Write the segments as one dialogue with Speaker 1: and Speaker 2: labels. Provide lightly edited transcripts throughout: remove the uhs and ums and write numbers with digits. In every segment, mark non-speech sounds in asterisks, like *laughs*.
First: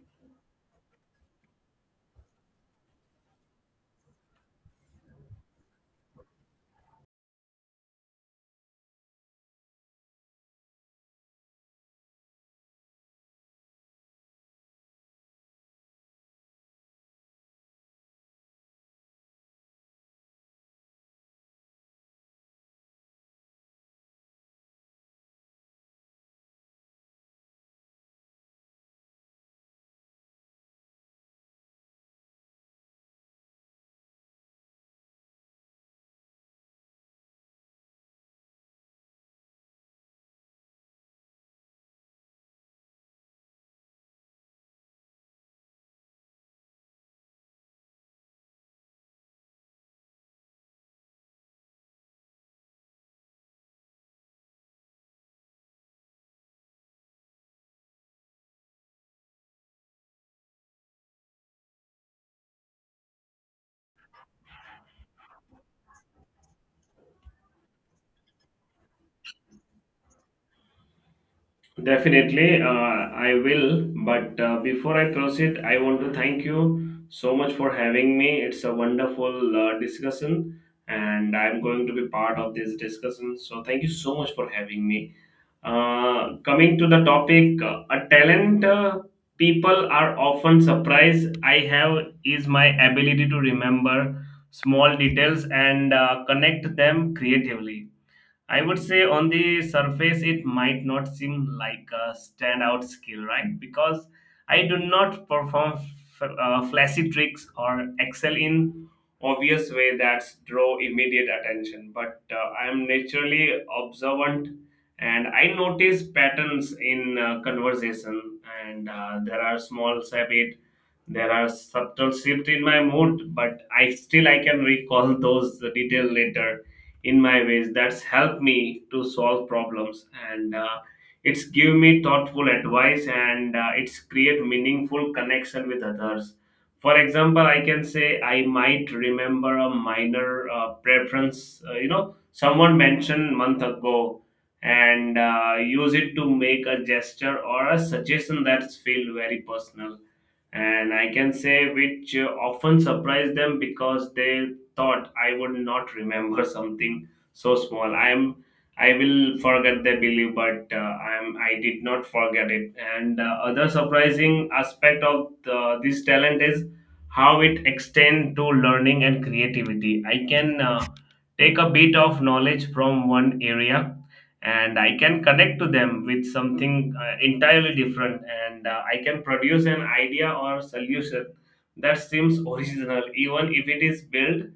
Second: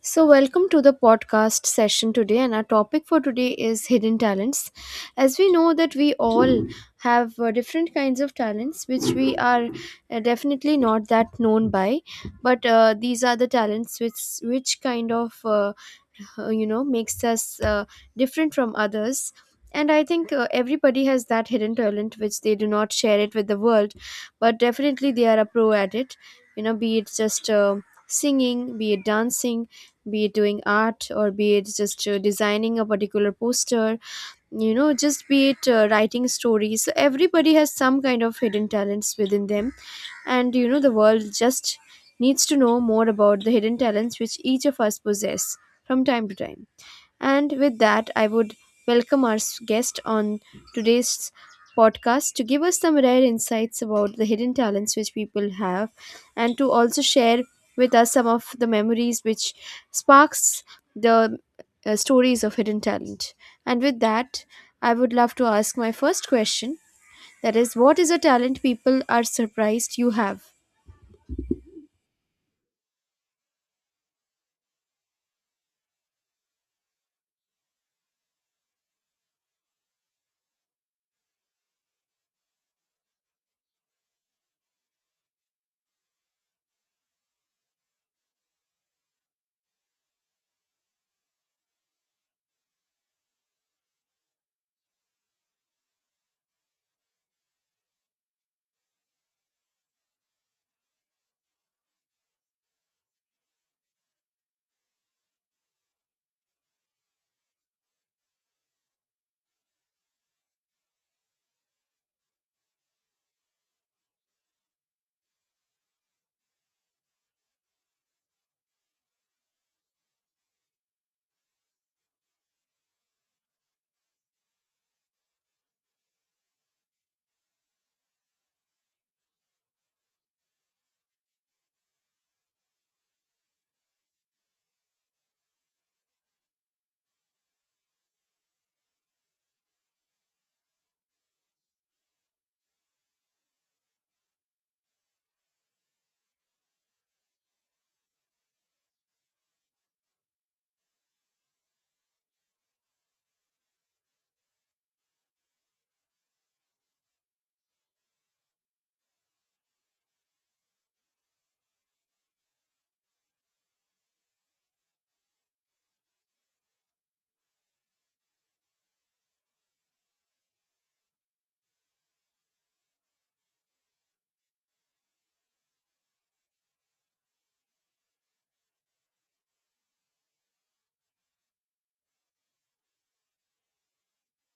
Speaker 1: So, welcome to the podcast session today, and our topic for today is hidden talents. As we know that we all have different kinds of talents, which we are definitely not that known by, but these are the talents which makes us different from others. And I think everybody has that hidden talent which they do not share it with the world, but definitely they are a pro at it. You know, be it just singing, be it dancing, be it doing art, or be it just designing a particular poster, you know, just be it writing stories. So everybody has some kind of hidden talents within them, and you know the world just needs to know more about the hidden talents which each of us possess from time to time. And with that, I would welcome our guest on today's podcast to give us some rare insights about the hidden talents which people have, and to also share with us some of the memories which sparks the stories of hidden talent. And with that, I would love to ask my first question, that is, what is a talent people are surprised you have?
Speaker 2: Definitely, I will. But before I proceed, I want to thank you so much for having me. It's a wonderful discussion, and I'm going to be part of this discussion. So, thank you so much for having me. Coming to the topic, a talent people are often surprised I have is my ability to remember small details and connect them creatively. I would say on the surface, it might not seem like a standout skill, right? Because I do not perform flashy tricks or excel in obvious way that draw immediate attention. But I am naturally observant, and I notice patterns in conversation, and there are small habits, there are subtle shift in my mood, but I still I can recall *laughs* those detail later in my ways. That's helped me to solve problems and it's give me thoughtful advice and it's create meaningful connection with others. For example, I can say I might remember a minor preference. Someone mentioned month ago and use it to make a gesture or a suggestion that's feel very personal, and I can say which often surprised them because they thought I would not remember *laughs* something so small. I will forget the belief, but I did not forget it. And other surprising aspect of this talent is how it extends to learning and creativity. I can take a bit of knowledge from one area, and I can connect to them with something entirely different, and I can produce an idea or solution that seems original even if it is built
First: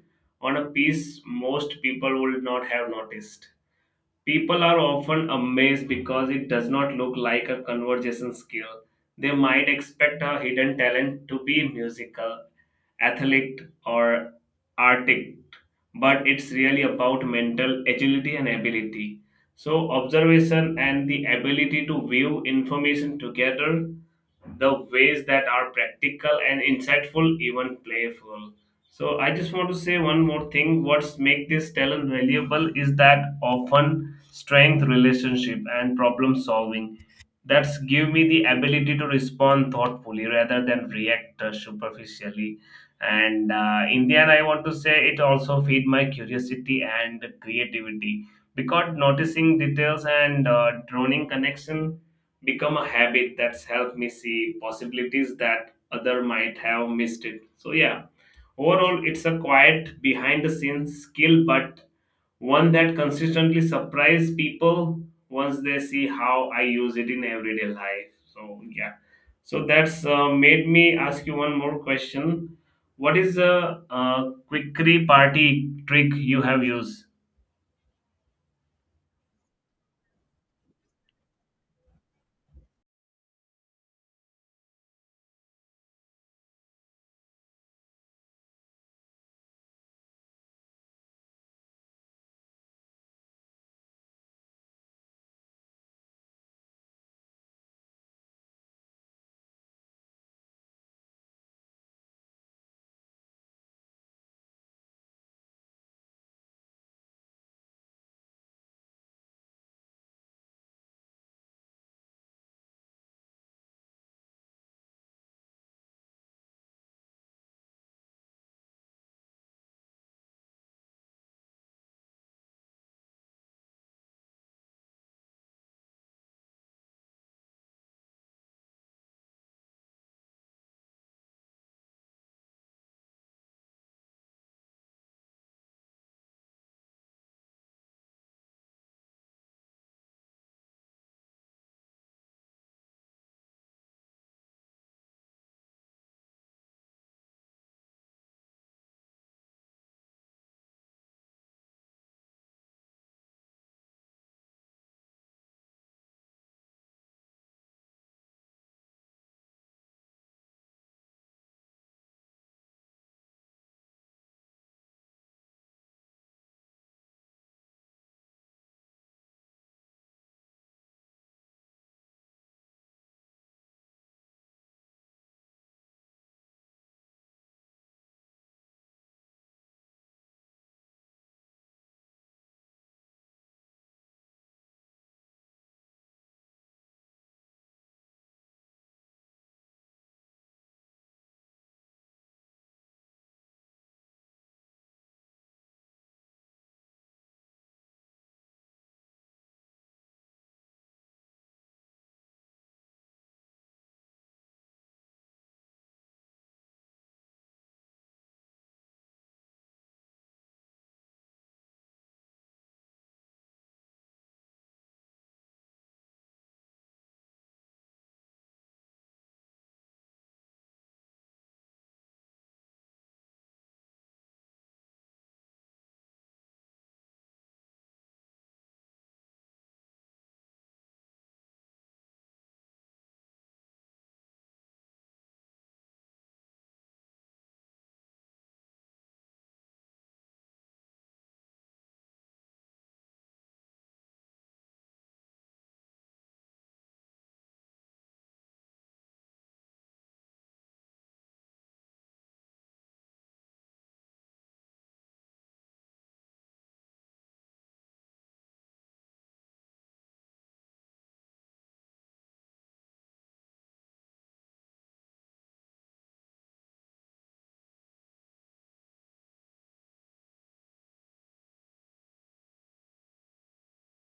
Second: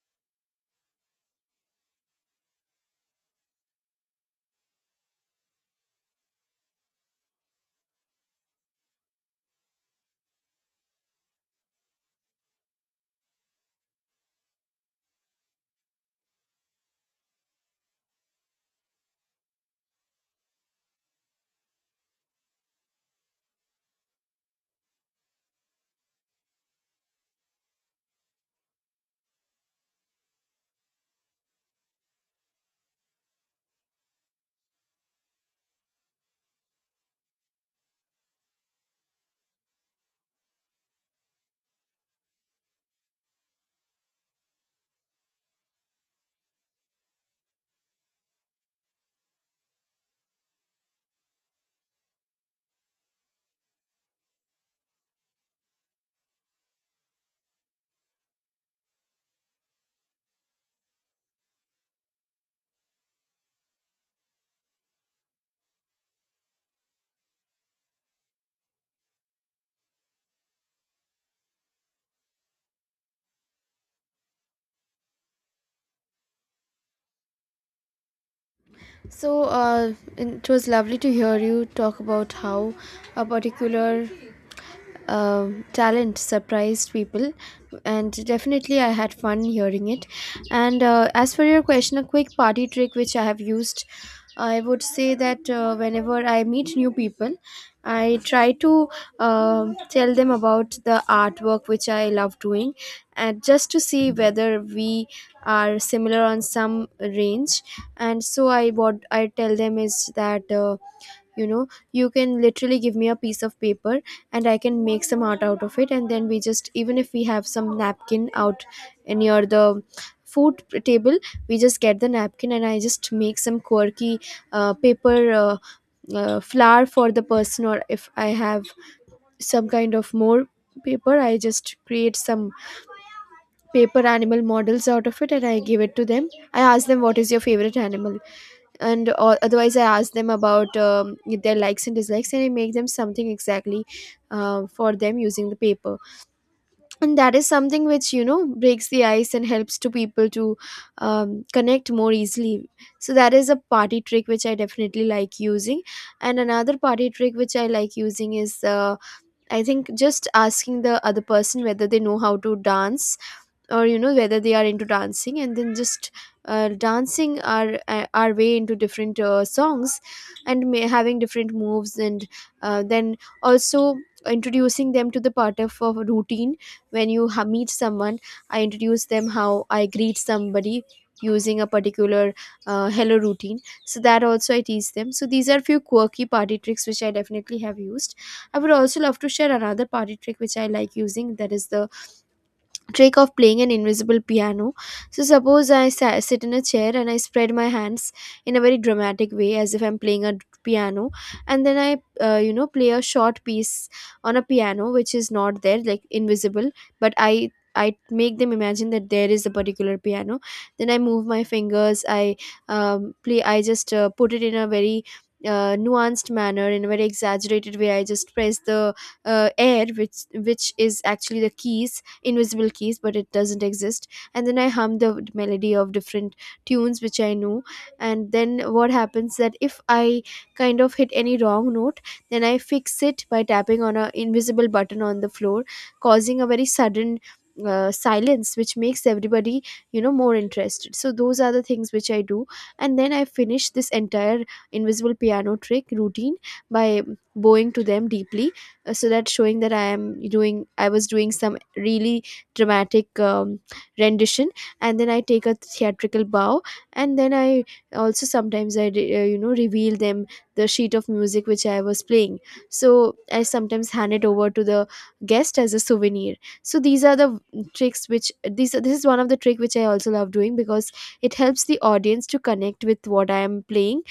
Speaker 2: on a piece most people would not have noticed. People are often amazed because it does not look like a conversation skill. They might expect a hidden talent to be musical, athlete, or artist, but it's really about mental agility and ability. So, observation and the ability to view information together, the ways that are practical and insightful, even playful. So, I just want to say one more thing. What's make this talent valuable is that often strength, relationship, and problem solving, that's give me the ability to respond thoughtfully rather than react superficially, and in the end I want to say it also feed my curiosity and creativity because noticing details and droning connection become a habit that's helped me see possibilities that other might have missed it. So yeah, overall it's a quiet behind the scenes skill, but one that consistently surprise people once they see how I use it in everyday life. So yeah, so that's made me ask you one more question. What is a, quickery party trick you have used?
Speaker 1: So, it was lovely to hear you talk about how a particular talent surprised people, and definitely I had fun hearing it. And as for your question, a quick party trick which I have used, I would say that whenever I meet new people, I try to tell them about the artwork which I love doing, and just to see whether we are similar on some range. And so I what I tell them is that you know, you can literally give me a piece of paper and I can make some art out of it. And then we just, even if we have some napkin out near the food table, we just get the napkin and I just make some quirky paper flower for the person. Or if I have some kind of more paper, I just create some paper animal models out of it and I give it to them. I ask them, what is your favorite animal? And or otherwise I ask them about their likes and dislikes, and I make them something exactly for them using the paper. And that is something which, you know, breaks the ice and helps to people to connect more easily. So that is a party trick which I definitely like using. And another party trick which I like using is, I think, just asking the other person whether they know how to dance, or you know, whether they are into dancing, and then just dancing our way into different songs, and may, having different moves, and then also introducing them to the part of routine. When you meet someone, I introduce them how I greet somebody using a particular hello routine. So that also I teach them. So these are few quirky party tricks which I definitely have used. I would also love to share another party trick which I like using, that is the trick of playing an invisible piano. So, suppose I sit in a chair and I spread my hands in a very dramatic way as if I'm playing a piano, and then I, you know, play a short piece on a piano which is not there, like invisible, but I make them imagine that there is a particular piano. Then I move my fingers. I play. I just put it in a very nuanced manner, in a very exaggerated way. I just press the air, which is actually the keys, invisible keys, but it doesn't exist. And then I hum the melody of different tunes which I know. And then what happens, that if I kind of hit any wrong note, then I fix it by tapping on an invisible button on the floor, causing a very sudden silence which makes everybody, you know, more interested. So those are the things which I do. And then I finish this entire invisible piano trick routine by bowing to them deeply, so that showing that I was doing some really dramatic rendition. And then I take a theatrical bow. And then I also sometimes I you know, reveal them the sheet of music which I was playing. So I sometimes hand it over to the guest as a souvenir. So these are the tricks which, these this is one of the trick which I also love doing, because it helps the audience to connect with what I am playing.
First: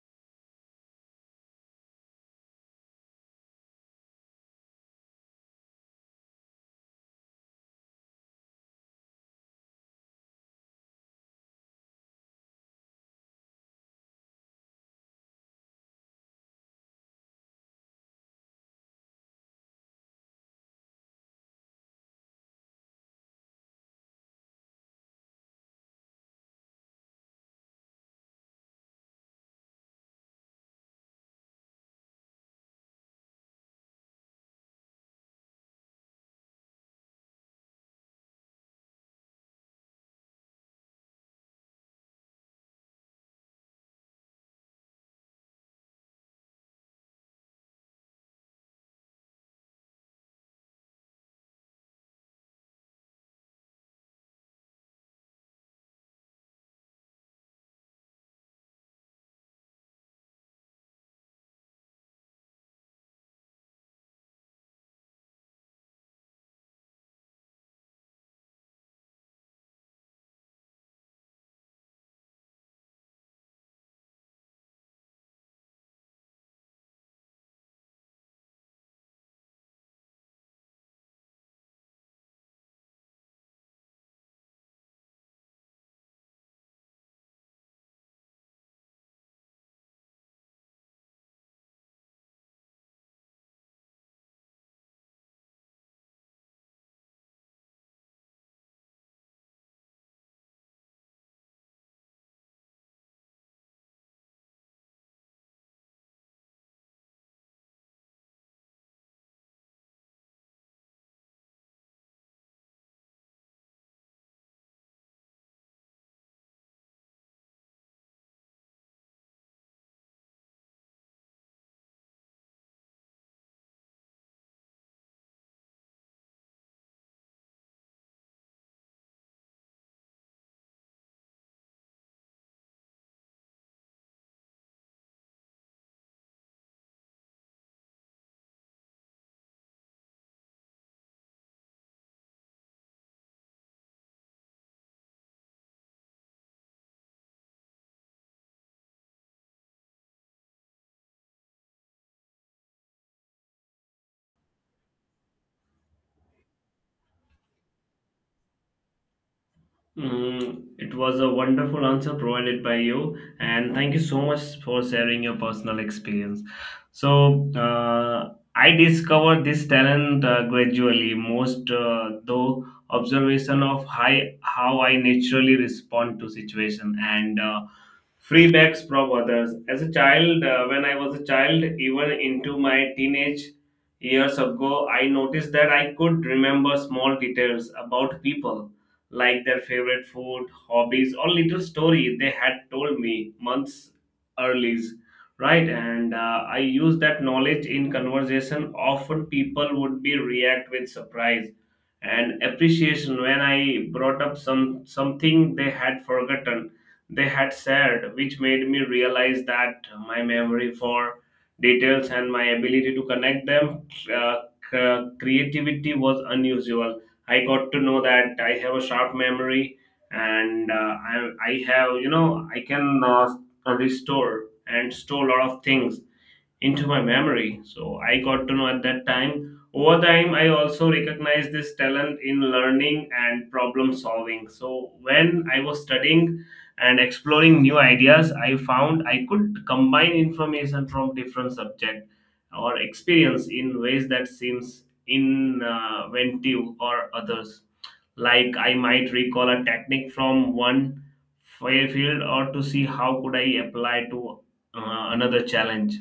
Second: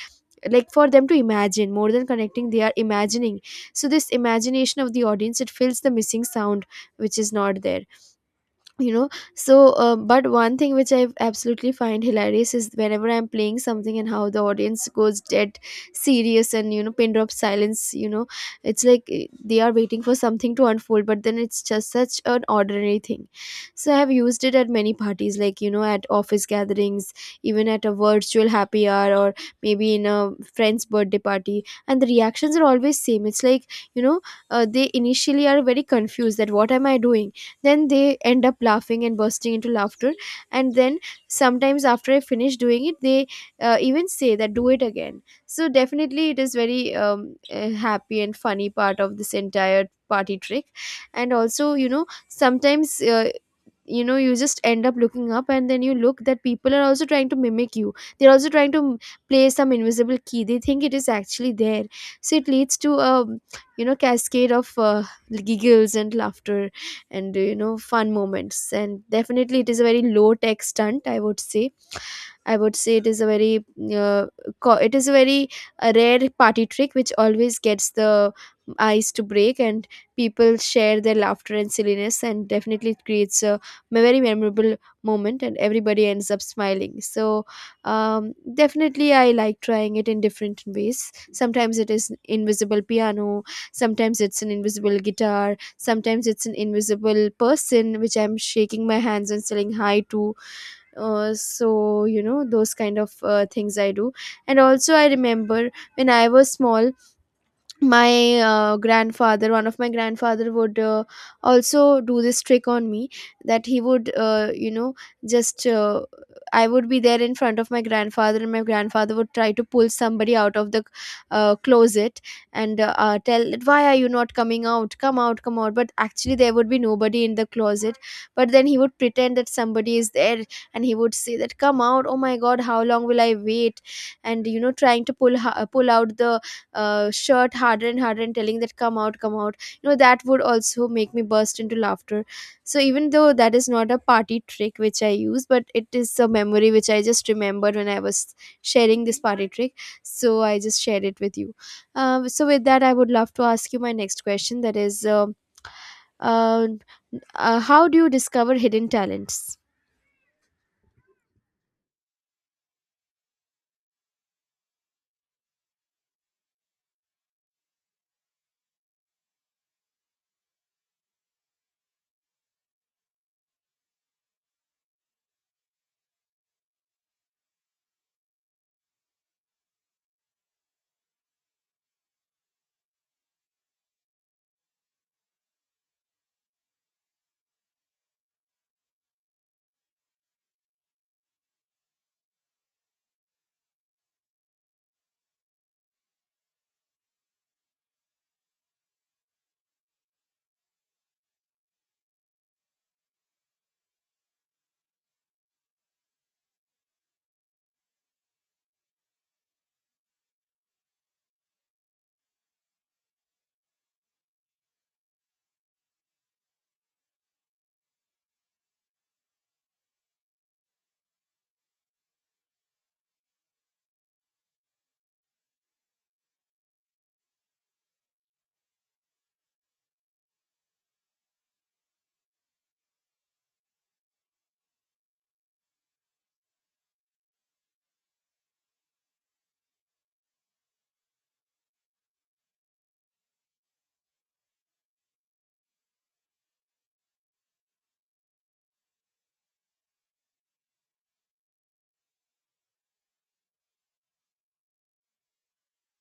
Speaker 1: Like, for them to imagine, more than connecting they are imagining. So this imagination of the audience, it fills the missing sound which is not there, you know. So but one thing which I absolutely find hilarious is whenever I'm playing something and how the audience goes dead serious, and you know, pin drop silence, you know, it's like, eh, they are waiting for something to unfold, but then it's just such an ordinary thing. So I have used it at many parties, like you know, at office gatherings, even at a virtual happy hour, or maybe in a friend's birthday party. And the reactions are always same. It's like, you know, they initially are very confused that what am I doing. Then they end up laughing and bursting into laughter. And then sometimes after I finish doing it, they even say that do it again. So definitely it is very happy and funny part of this entire party trick. And also, you know, sometimes you know, you just end up looking up, and then you look that people are also trying to mimic you. They're also trying to play some invisible key. They think it is actually there. So it leads to a, you know, cascade of giggles and laughter and you know, fun moments. And definitely it is a very low tech stunt, I would say. I would say it is a very uh, it is a very rare party trick which always gets the ice to break, and people share their laughter and silliness. And definitely it creates a very memorable moment, and everybody ends up smiling. So definitely I like trying it in different ways. Sometimes it is invisible piano, sometimes it's an invisible guitar, sometimes it's an invisible person which I'm shaking my hands and saying hi to. So you know, those kind of things I do. And also I remember when I was small, my grandfather one of my grandfather would also do this trick on me that he would you know, just I would be there in front of my grandfather, and my grandfather would try to pull somebody out of the closet, and tell that, why are you not coming out, come out, come out. But actually there would be nobody in the closet. But then he would pretend that somebody is there, and he would say that come out, oh my god, how long will I wait. And you know, trying to pull out the shirt harder and harder, and telling that come out, come out, you know. That would also make me burst into laughter. So even though that is not a party trick which I use, but it is a memory which I just remembered when I was sharing this party trick, so I just shared it with you. So with that, I would love to ask you my next question, that is, uh, how do you discover hidden talents?
Speaker 2: Mm, it was a wonderful answer provided by you, and thank you so much for sharing your personal experience. So, I discovered this talent gradually, most though observation of high, how I naturally respond to situation and feedbacks from others. As a child, even into my teenage years ago, I noticed that I could remember small details about people like their favorite food, hobbies, or little story they had told me months early. Right, and I use that knowledge in conversation. Often people would be react with surprise and appreciation when I brought up something they had forgotten, they had said, which made me realize that my memory for details and my ability to connect them, uh, creativity was unusual. I got to know that I have a sharp memory, and I have, you know, I can restore and store a lot of things into my memory. So I got to know at that time. Over time, I also recognized this talent in learning and problem solving. So when I was studying and exploring new ideas, I found I could combine information from different subject or experience in ways that seems inventive or others. Like I might recall a technique from one fire field or to see how could I apply to another challenge.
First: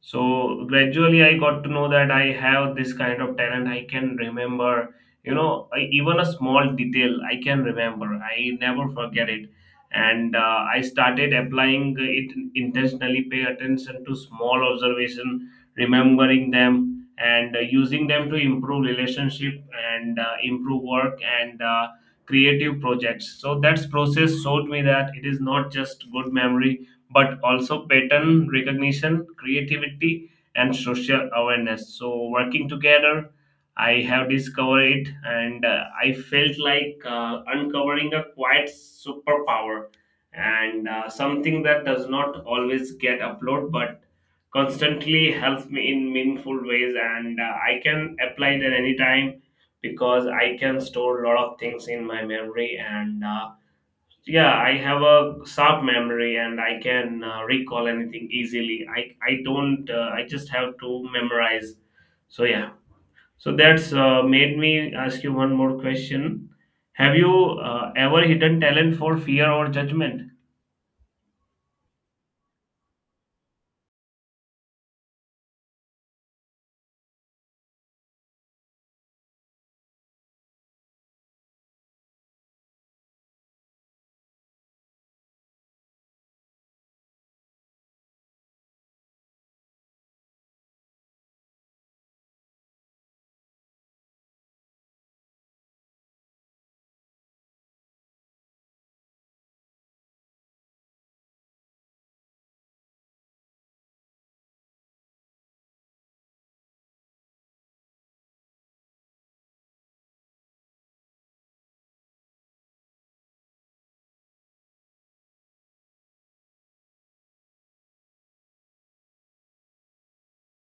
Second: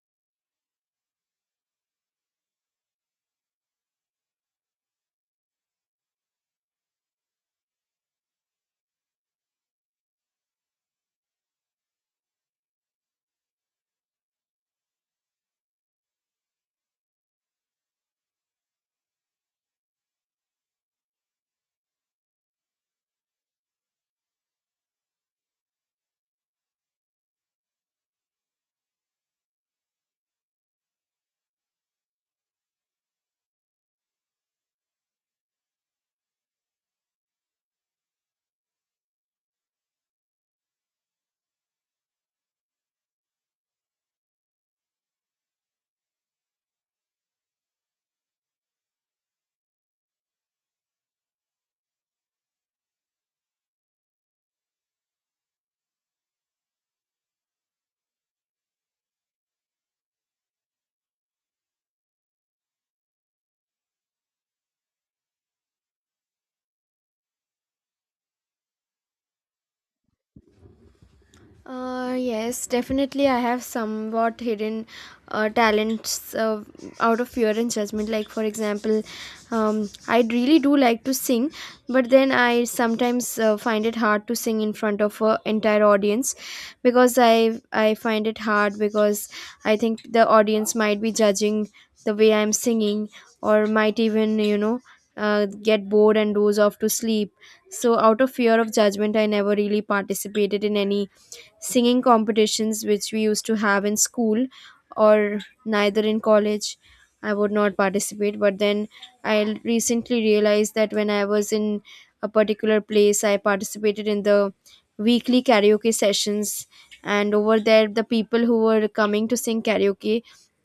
Speaker 2: So gradually I got to know that I have this kind of talent. I can remember, you know, I, even a small detail I can remember, I never forget it. And I started applying it intentionally, pay attention to small observation, remembering them, and using them to improve relationship and improve work and creative projects. So that's process showed me that it is not just good memory, but also pattern recognition, creativity, and social awareness, so working together I have discovered it, and I felt like uncovering a quiet superpower and something that does not always get uploaded but constantly helps me in meaningful ways, and I can apply it at any time because I can store a lot of things in my memory and yeah, I have a sharp memory and I can recall anything easily. I don't I just have to memorize. So yeah, so that's made me ask you one more question. Have you ever hidden talent for fear or judgment?
Speaker 1: Yes, definitely. I have somewhat hidden talents out of fear and judgment. Like, for example, I really do like to sing, but then I sometimes find it hard to sing in front of an entire audience, because I find it hard, because I think the audience might be judging the way I'm singing, or might even, you know, get bored and doze off to sleep. So, out of fear of judgment, I never really participated in any singing competitions which we used to have in school, or neither in college. I would not participate, but then I recently realized that when I was in a particular place, I participated in the weekly karaoke sessions. And over there, the people who were coming to sing karaoke,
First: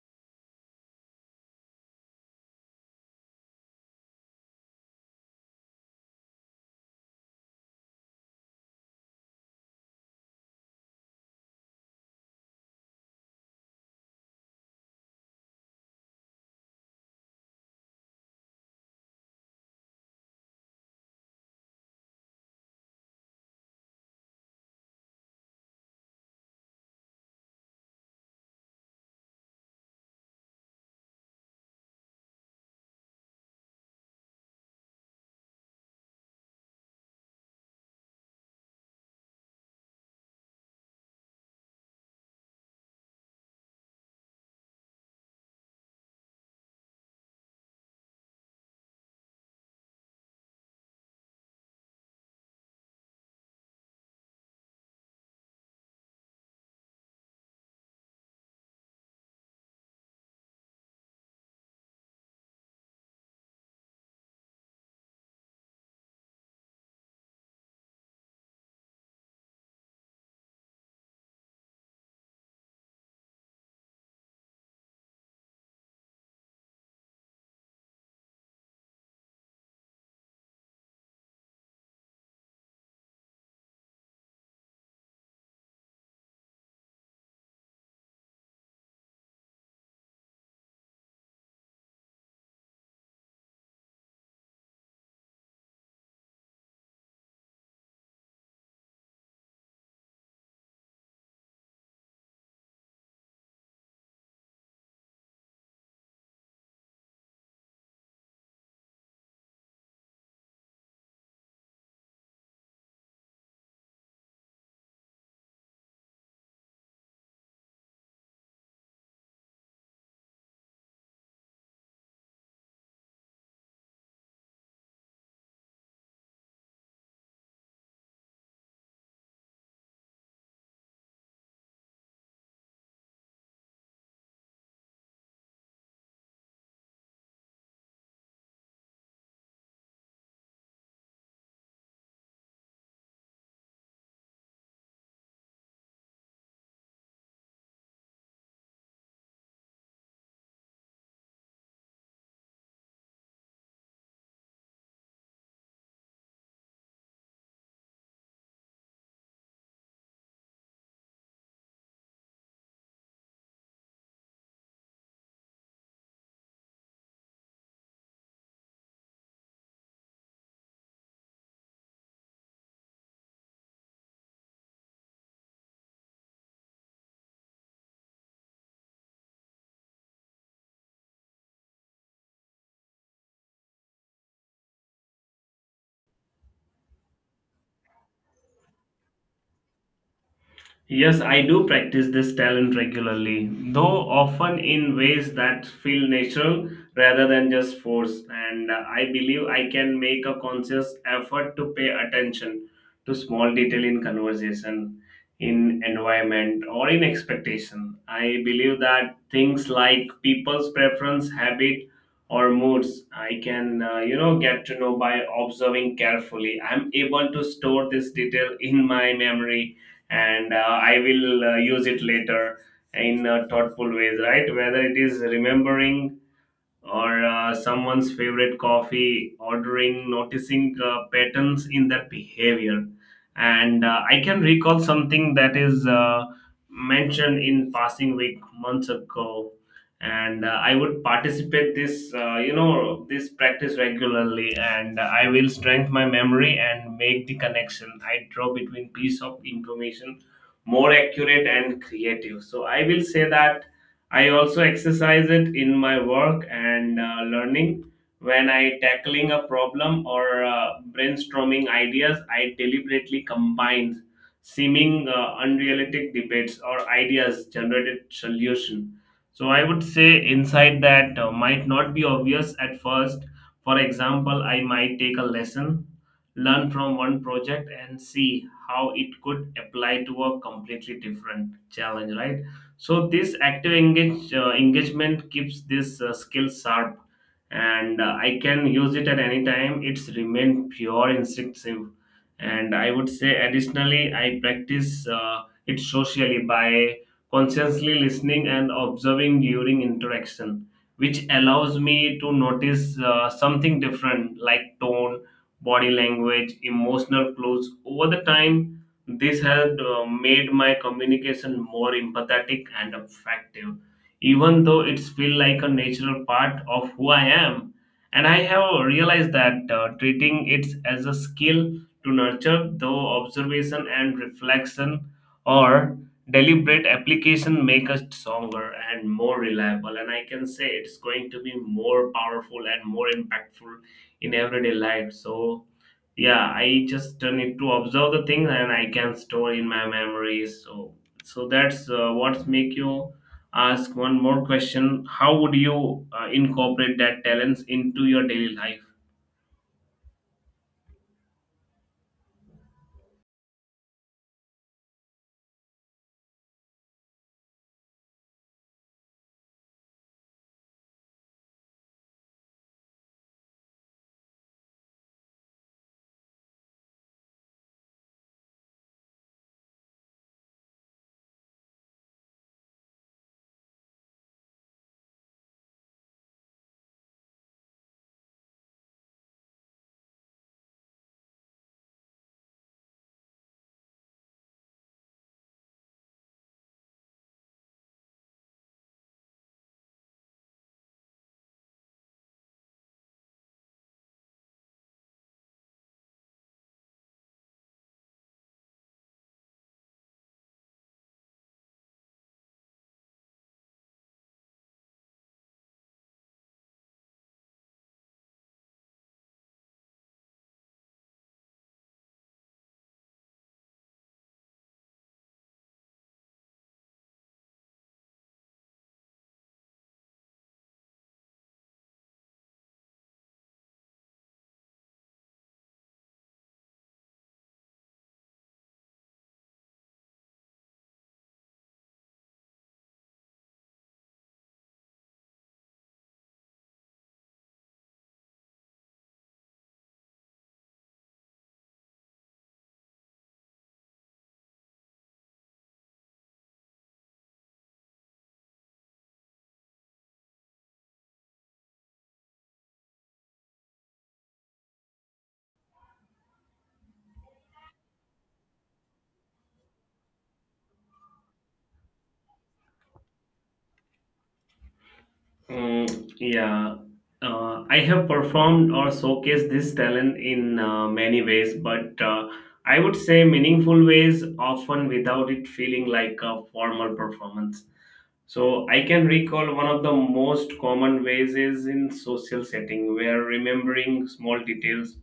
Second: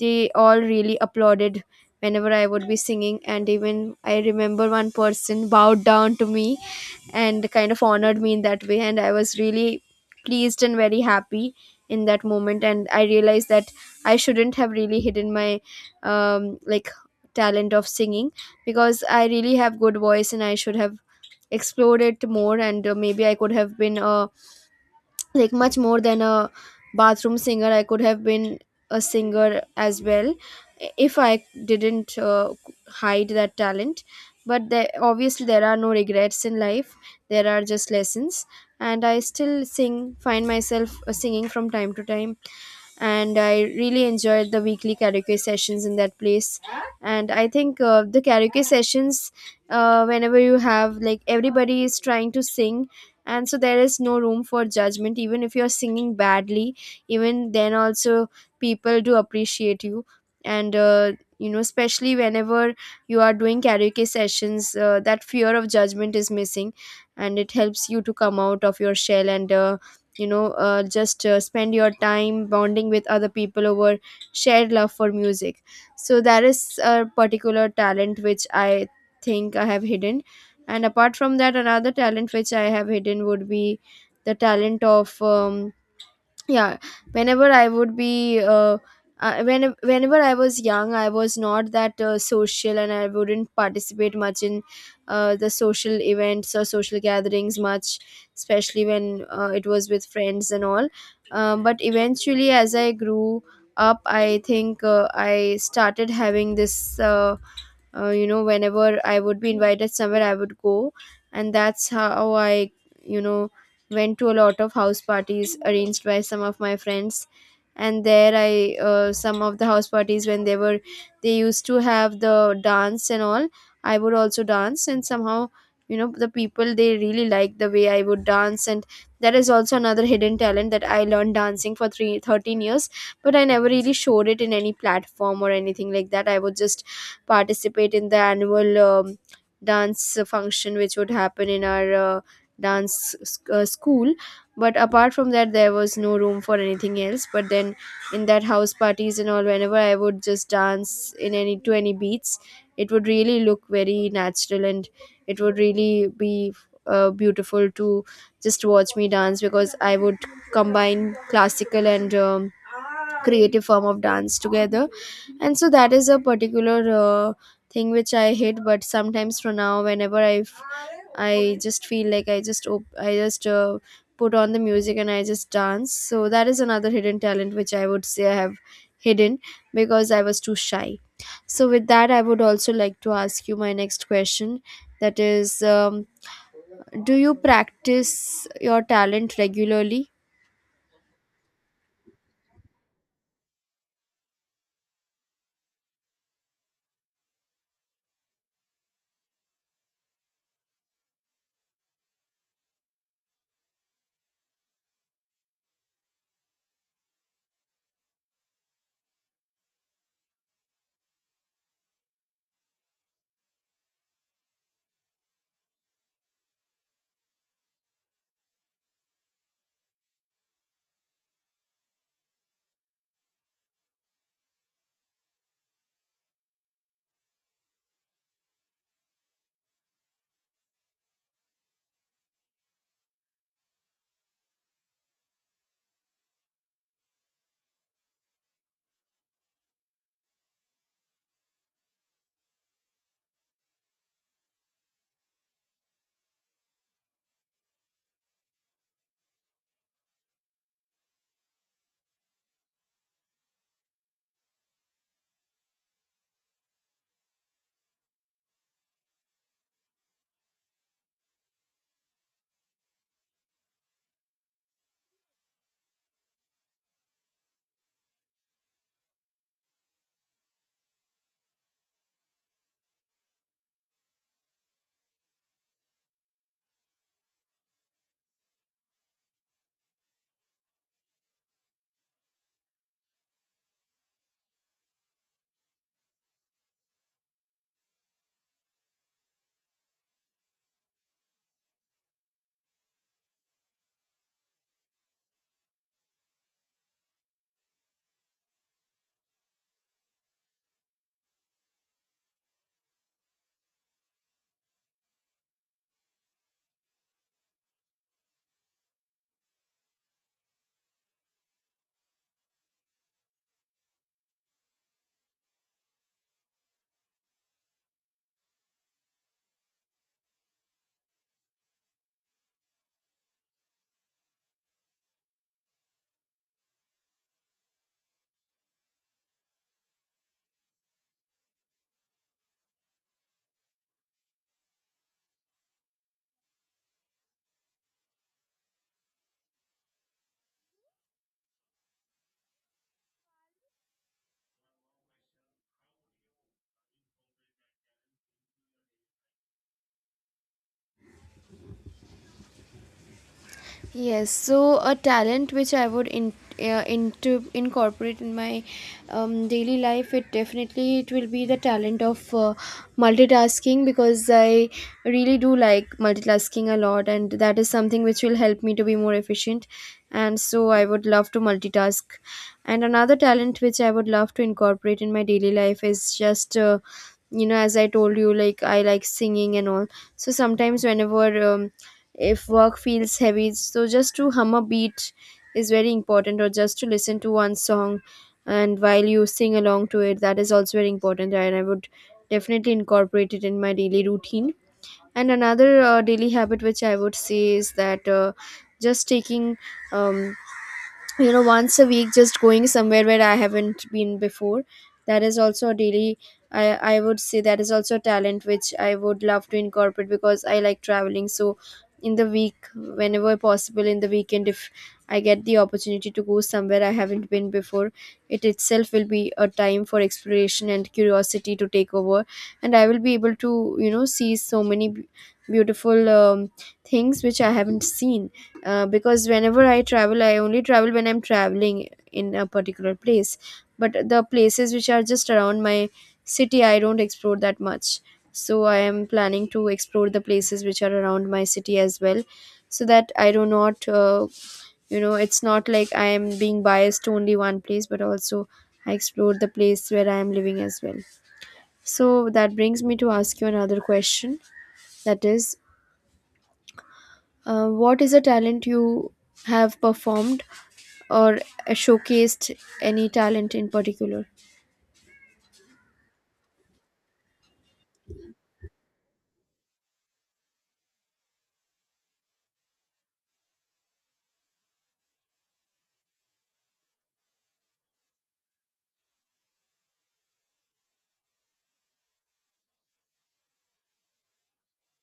Speaker 1: they all really applauded whenever I would be singing. And even I remember one person bowed down to me and kind of honored me in that way, and I was really pleased and very happy in that moment. And I realized that I shouldn't have really hidden my like talent of singing, because I really have good voice and I should have explored it more. And maybe I could have been a, like, much more than a bathroom singer. I could have been a singer as well if I didn't hide that talent. But there, obviously there are no regrets in life, there are just lessons. And I still sing, find myself singing from time to time. And I really enjoyed the weekly karaoke sessions in that place. And I think the karaoke sessions, whenever you have, like, everybody is trying to sing, and so there is no room for judgment. Even if you're singing badly, even then also people do appreciate you. And especially whenever you are doing karaoke sessions, that fear of judgment is missing, and it helps you to come out of your shell and you know just spend your time bonding with other people over shared love for music. So that is a particular talent which I think I have hidden. And apart from that, another talent which I have hidden would be the talent of yeah, whenever I would be, whenever I was young. I was not that social, and I wouldn't participate much in the social events or social gatherings much, especially when it was with friends and all. But eventually, as I grew up, I think I started having this, whenever I would be invited somewhere, I would go. And that's how I, you know went to a lot of house parties arranged by some of my friends. And there I, some of the house parties, when they used to have the dance and all, I would also dance. And somehow, the people, they really liked the way I would dance. And that is also another hidden talent, that I learned dancing for three thirteen years. But I never really showed it in any platform or anything like that. I would just participate in the annual dance function which would happen in our school. But apart from that, there was no room for anything else. But then, in that house parties and all, whenever I would just dance in, any to any beats, it would really look very natural. And it would really be beautiful to just watch me dance, because I would combine classical and creative form of dance together. And so that is a particular uh, thing which I hate. But sometimes, for now, whenever I just feel like I just put on the music and I just dance. So that is another hidden talent which I would say I have hidden, because I was too shy. So with that, I would also like to ask you my next question, that is, do you practice your talent regularly?
Speaker 2: Yes, I do practice this talent regularly, though often in ways that feel natural rather than just forced. And I believe I can make a conscious effort to pay attention to small detail in conversation, in environment, or in expectation. I believe that things like people's preference, habit, or moods, I can, you know, get to know by observing carefully. I'm able to store this detail in my memory, and I will use it later in thoughtful ways, right? Whether it is remembering or someone's favorite coffee ordering, noticing patterns in their behavior, and I can recall something that is mentioned in passing week months ago, and I would participate this, you know, this practice regularly, and I will strengthen my memory and make the connection I draw between piece of information more accurate and creative. So I will say that I also exercise it in my work and learning. When I tackling a problem or brainstorming ideas, I deliberately combine seeming unrealistic debates or ideas generated solution. So I would say insight that might not be obvious at first. For example, I might take a lesson, learn from one project, and see how it could apply to a completely different challenge. Right, so this active engagement keeps this skill sharp, and I can use it at any time. It's remained pure instinctive, and I would say additionally, I practice it socially by consciously listening and observing during interaction, which allows me to notice something different, like tone, body language, emotional clues. Over the time, this had made my communication more empathetic and effective, even though it's feel like a natural part of who I am. And I have realized that treating it as a skill to nurture, though observation and reflection or deliberate application, make us stronger and more reliable. And I can say it's going to be more powerful and more impactful in everyday life. So yeah, I just need to observe the thing and I can store in my memories. So so that's what's make you ask one more question. How would you incorporate that talents into your daily life?
Speaker 1: Yes, so a talent which I would in, into incorporate in my daily life, it definitely, it will be the talent of multitasking, because I really do like multitasking a lot, and that is something which will help me to be more efficient. And so I would love to multitask. And another talent which I would love to incorporate in my daily life is just. As I told you, like, I like singing and all. So sometimes, whenever, if work feels heavy, so just to hum a beat is very important, or just to listen to one song and while you sing along to it, that is also very important. And I would definitely incorporate it in my daily routine. And another daily habit which I would say is that, just taking, um, once a week just going somewhere where I haven't been before. That is also a daily, i I would say that is also a talent which I would love to incorporate, because I like traveling. So in the week, whenever possible, in the weekend, if I get the opportunity to go somewhere I haven't been before, it itself will be a time for exploration and curiosity to take over. And I will be able to, see so many beautiful things which I haven't seen. Because whenever I travel, I only travel when I'm traveling in a particular place. But the places which are just around my city, I don't explore that much. So I am planning to explore the places which are around my city as well, so that I do not, it's not like I am being biased to only one place, but also I explore the place where I am living as well. So that brings me to ask you another question. That is, what is a talent you have performed or showcased? Any talent in particular?
Speaker 2: Mm, yeah, I have performed or showcased this talent in many ways, but I would say meaningful ways, often without it feeling like a formal performance. So I can recall one of the most common ways is in social setting where remembering small details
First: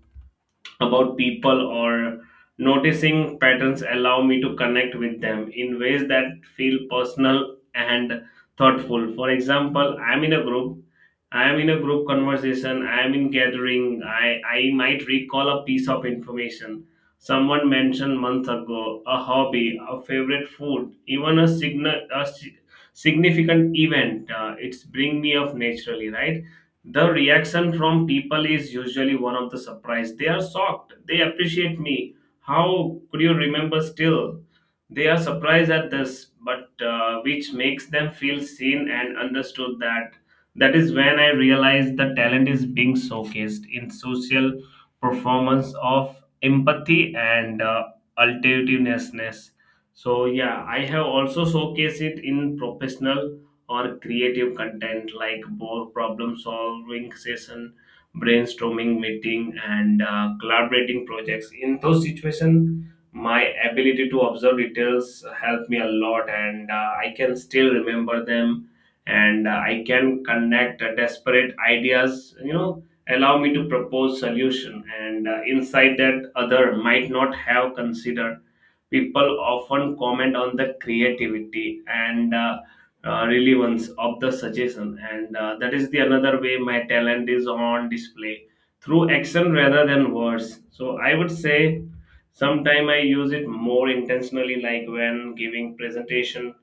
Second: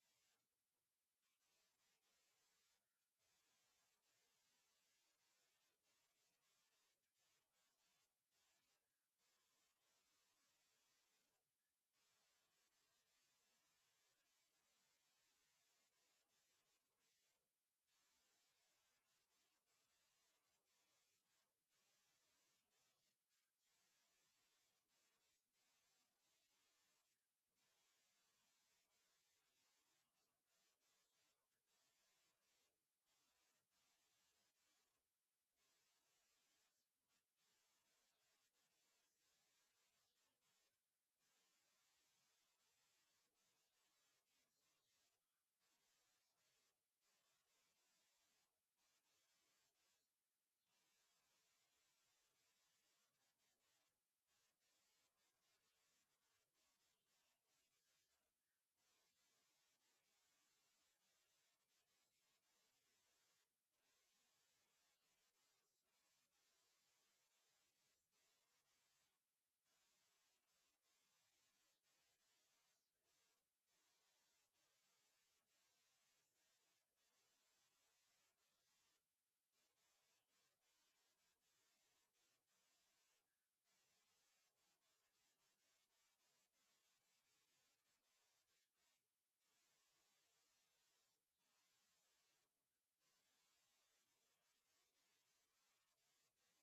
Speaker 2: about people or noticing patterns allow me to connect with them in ways that feel personal and thoughtful. For example, I am in a group conversation, I am in gathering. I might recall a piece of information someone mentioned months ago, a hobby, a favorite food, even a significant event, it's bring me up naturally, right? The reaction from people is usually one of the surprise. They are shocked. They appreciate me. How could you remember still? They are surprised at this, but which makes them feel seen and understood. That is when I realized the talent is being showcased in social performance of empathy and alternativeness. So yeah, I have also showcased it in professional or creative content like both problem solving session, brainstorming meeting, and collaborating projects. In those situations my ability to observe details helped me a lot, and I can still remember them, and I can connect desperate ideas, you know, allow me to propose solution and insight that other might not have considered. People often comment on the creativity and relevance of the suggestion, and that is the another way my talent is on display through action rather than words. So I would say sometime I use it more intentionally, like when giving presentation,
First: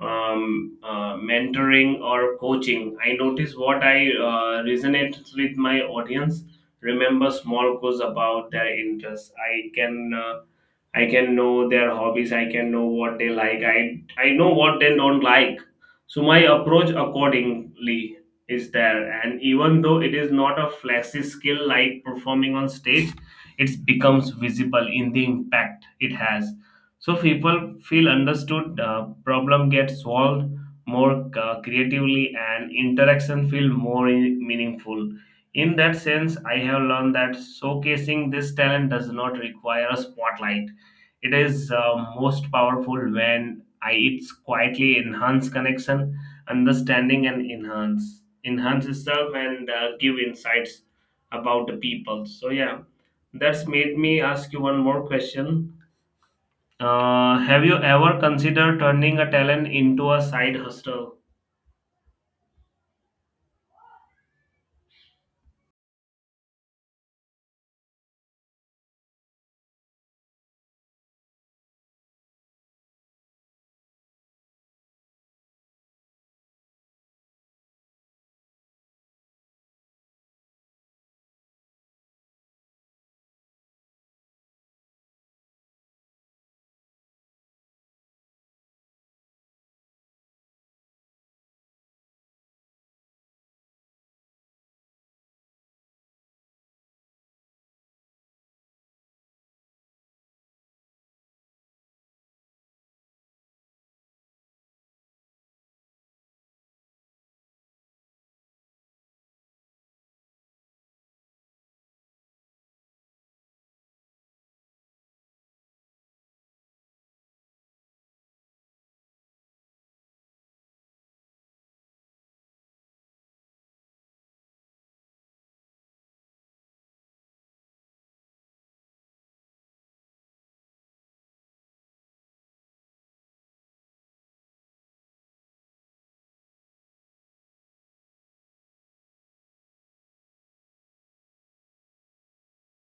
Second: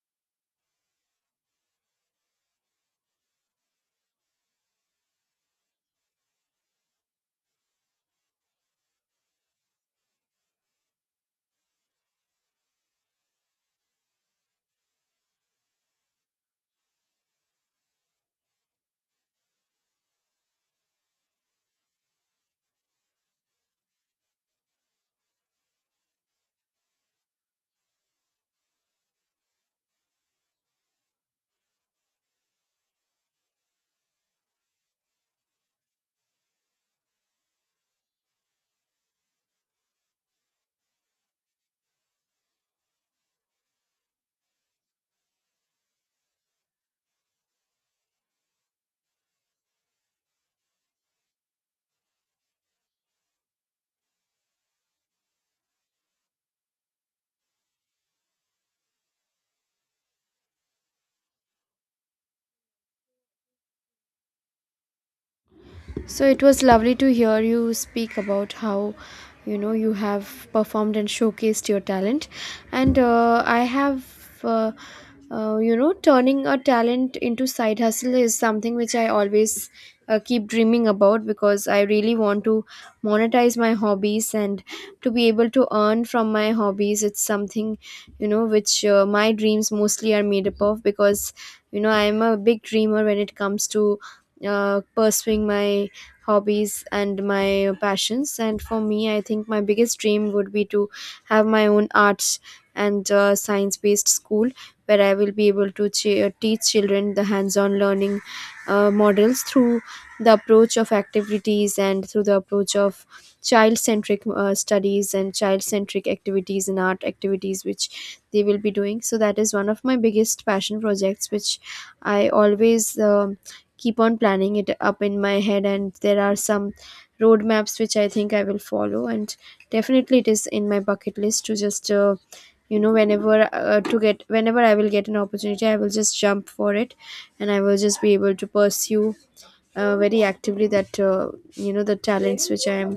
Speaker 2: mentoring, or coaching. I notice what I resonates with my audience. Remember small clues about their interests. I can. I can know their hobbies. I can know what they like. I know what they don't like. So my approach accordingly is there. And even though it is not a flashy skill like performing on stage, it becomes visible in the impact it has. So people feel understood. Problem gets solved more creatively, and interaction feel more meaningful. In that sense, I have learned that showcasing this talent does not require a spotlight. It is most powerful when I it's quietly enhance connection, understanding, and enhance itself and give insights about the people. So yeah, that's made me ask you one more question. Have you ever considered turning a talent into a side hustle?
Speaker 1: So it was lovely to hear you speak about how, you have performed and showcased your talent, and I have. Uh, Turning a talent into side hustle is something which I always keep dreaming about, because I really want to monetize my hobbies and to be able to earn from my hobbies. It's something, which my dreams mostly are made up of, because, I'm a big dreamer when it comes to pursuing my hobbies and my passions. And for me, I think my biggest dream would be to have my own arts and science based school, where I will be able to teach children the hands on learning models through the approach of activities, and through the approach of child centric studies and child centric activities and art activities which they will be doing. So that is one of my biggest passion projects which I always keep on planning it up in my head. And there are some roadmaps which I think I will follow. And definitely, it is in my bucket list to just, whenever I will get an opportunity, I will just jump for it. And I will just be able to pursue very actively, that, the talents which I am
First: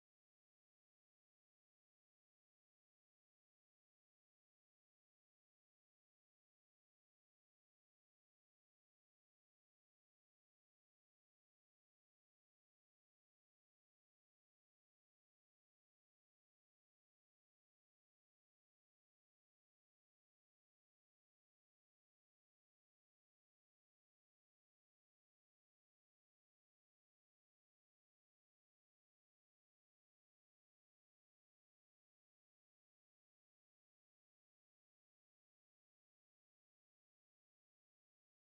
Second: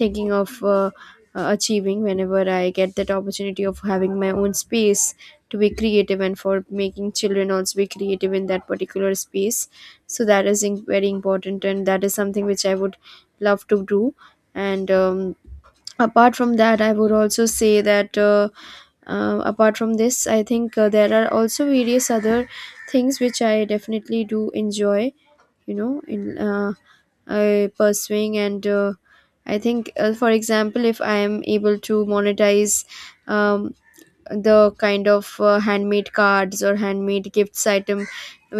Speaker 1: thinking of achieving, whenever I get that opportunity of having my own space to be creative and for making children also be creative in that particular space. So that is very important, and that is something which I would love to do. And apart from that i would also say that uh, apart from this, I think there are also various other things which I definitely do enjoy, in pursuing. And I think, for example, if I am able to monetize, um, the kind of handmade cards or handmade gifts item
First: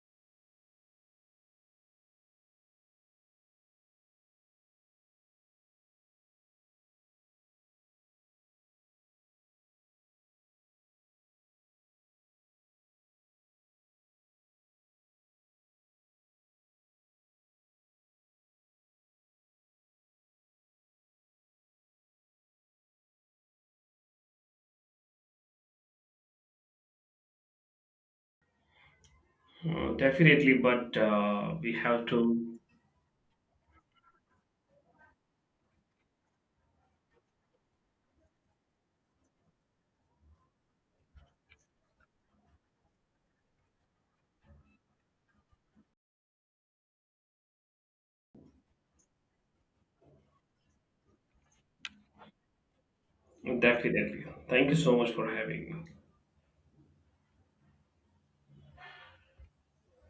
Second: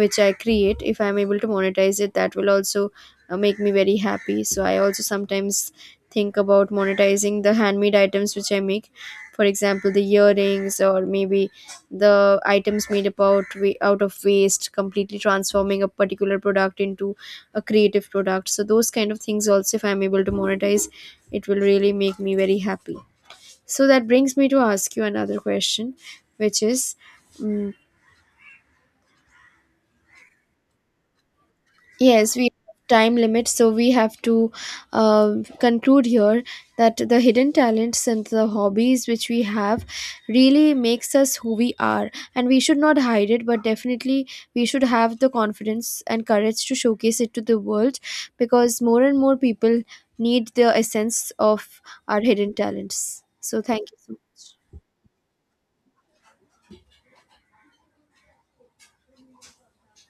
Speaker 1: which I create, if I'm able to monetize it, that will also make me very happy. So I also sometimes think about monetizing the handmade items which I make. For example, the earrings, or maybe the items made about out of waste, completely transforming a particular product into a creative product. So those kind of things also, if I'm able to monetize, it will really make me very happy. So that brings me to ask you another question, which is, mm,
Speaker 2: Definitely, but we have
Speaker 1: yes, we have
Speaker 2: to
Speaker 1: time limit, so we have to conclude here that the hidden talents and the hobbies which we have really makes us who we are. And we should not hide it, but definitely we should have the confidence and courage to showcase it to the world, because more and more people need the essence of our hidden talents. So thank you so
Speaker 2: definitely.
Speaker 1: much.
Speaker 2: Thank you so much for having me.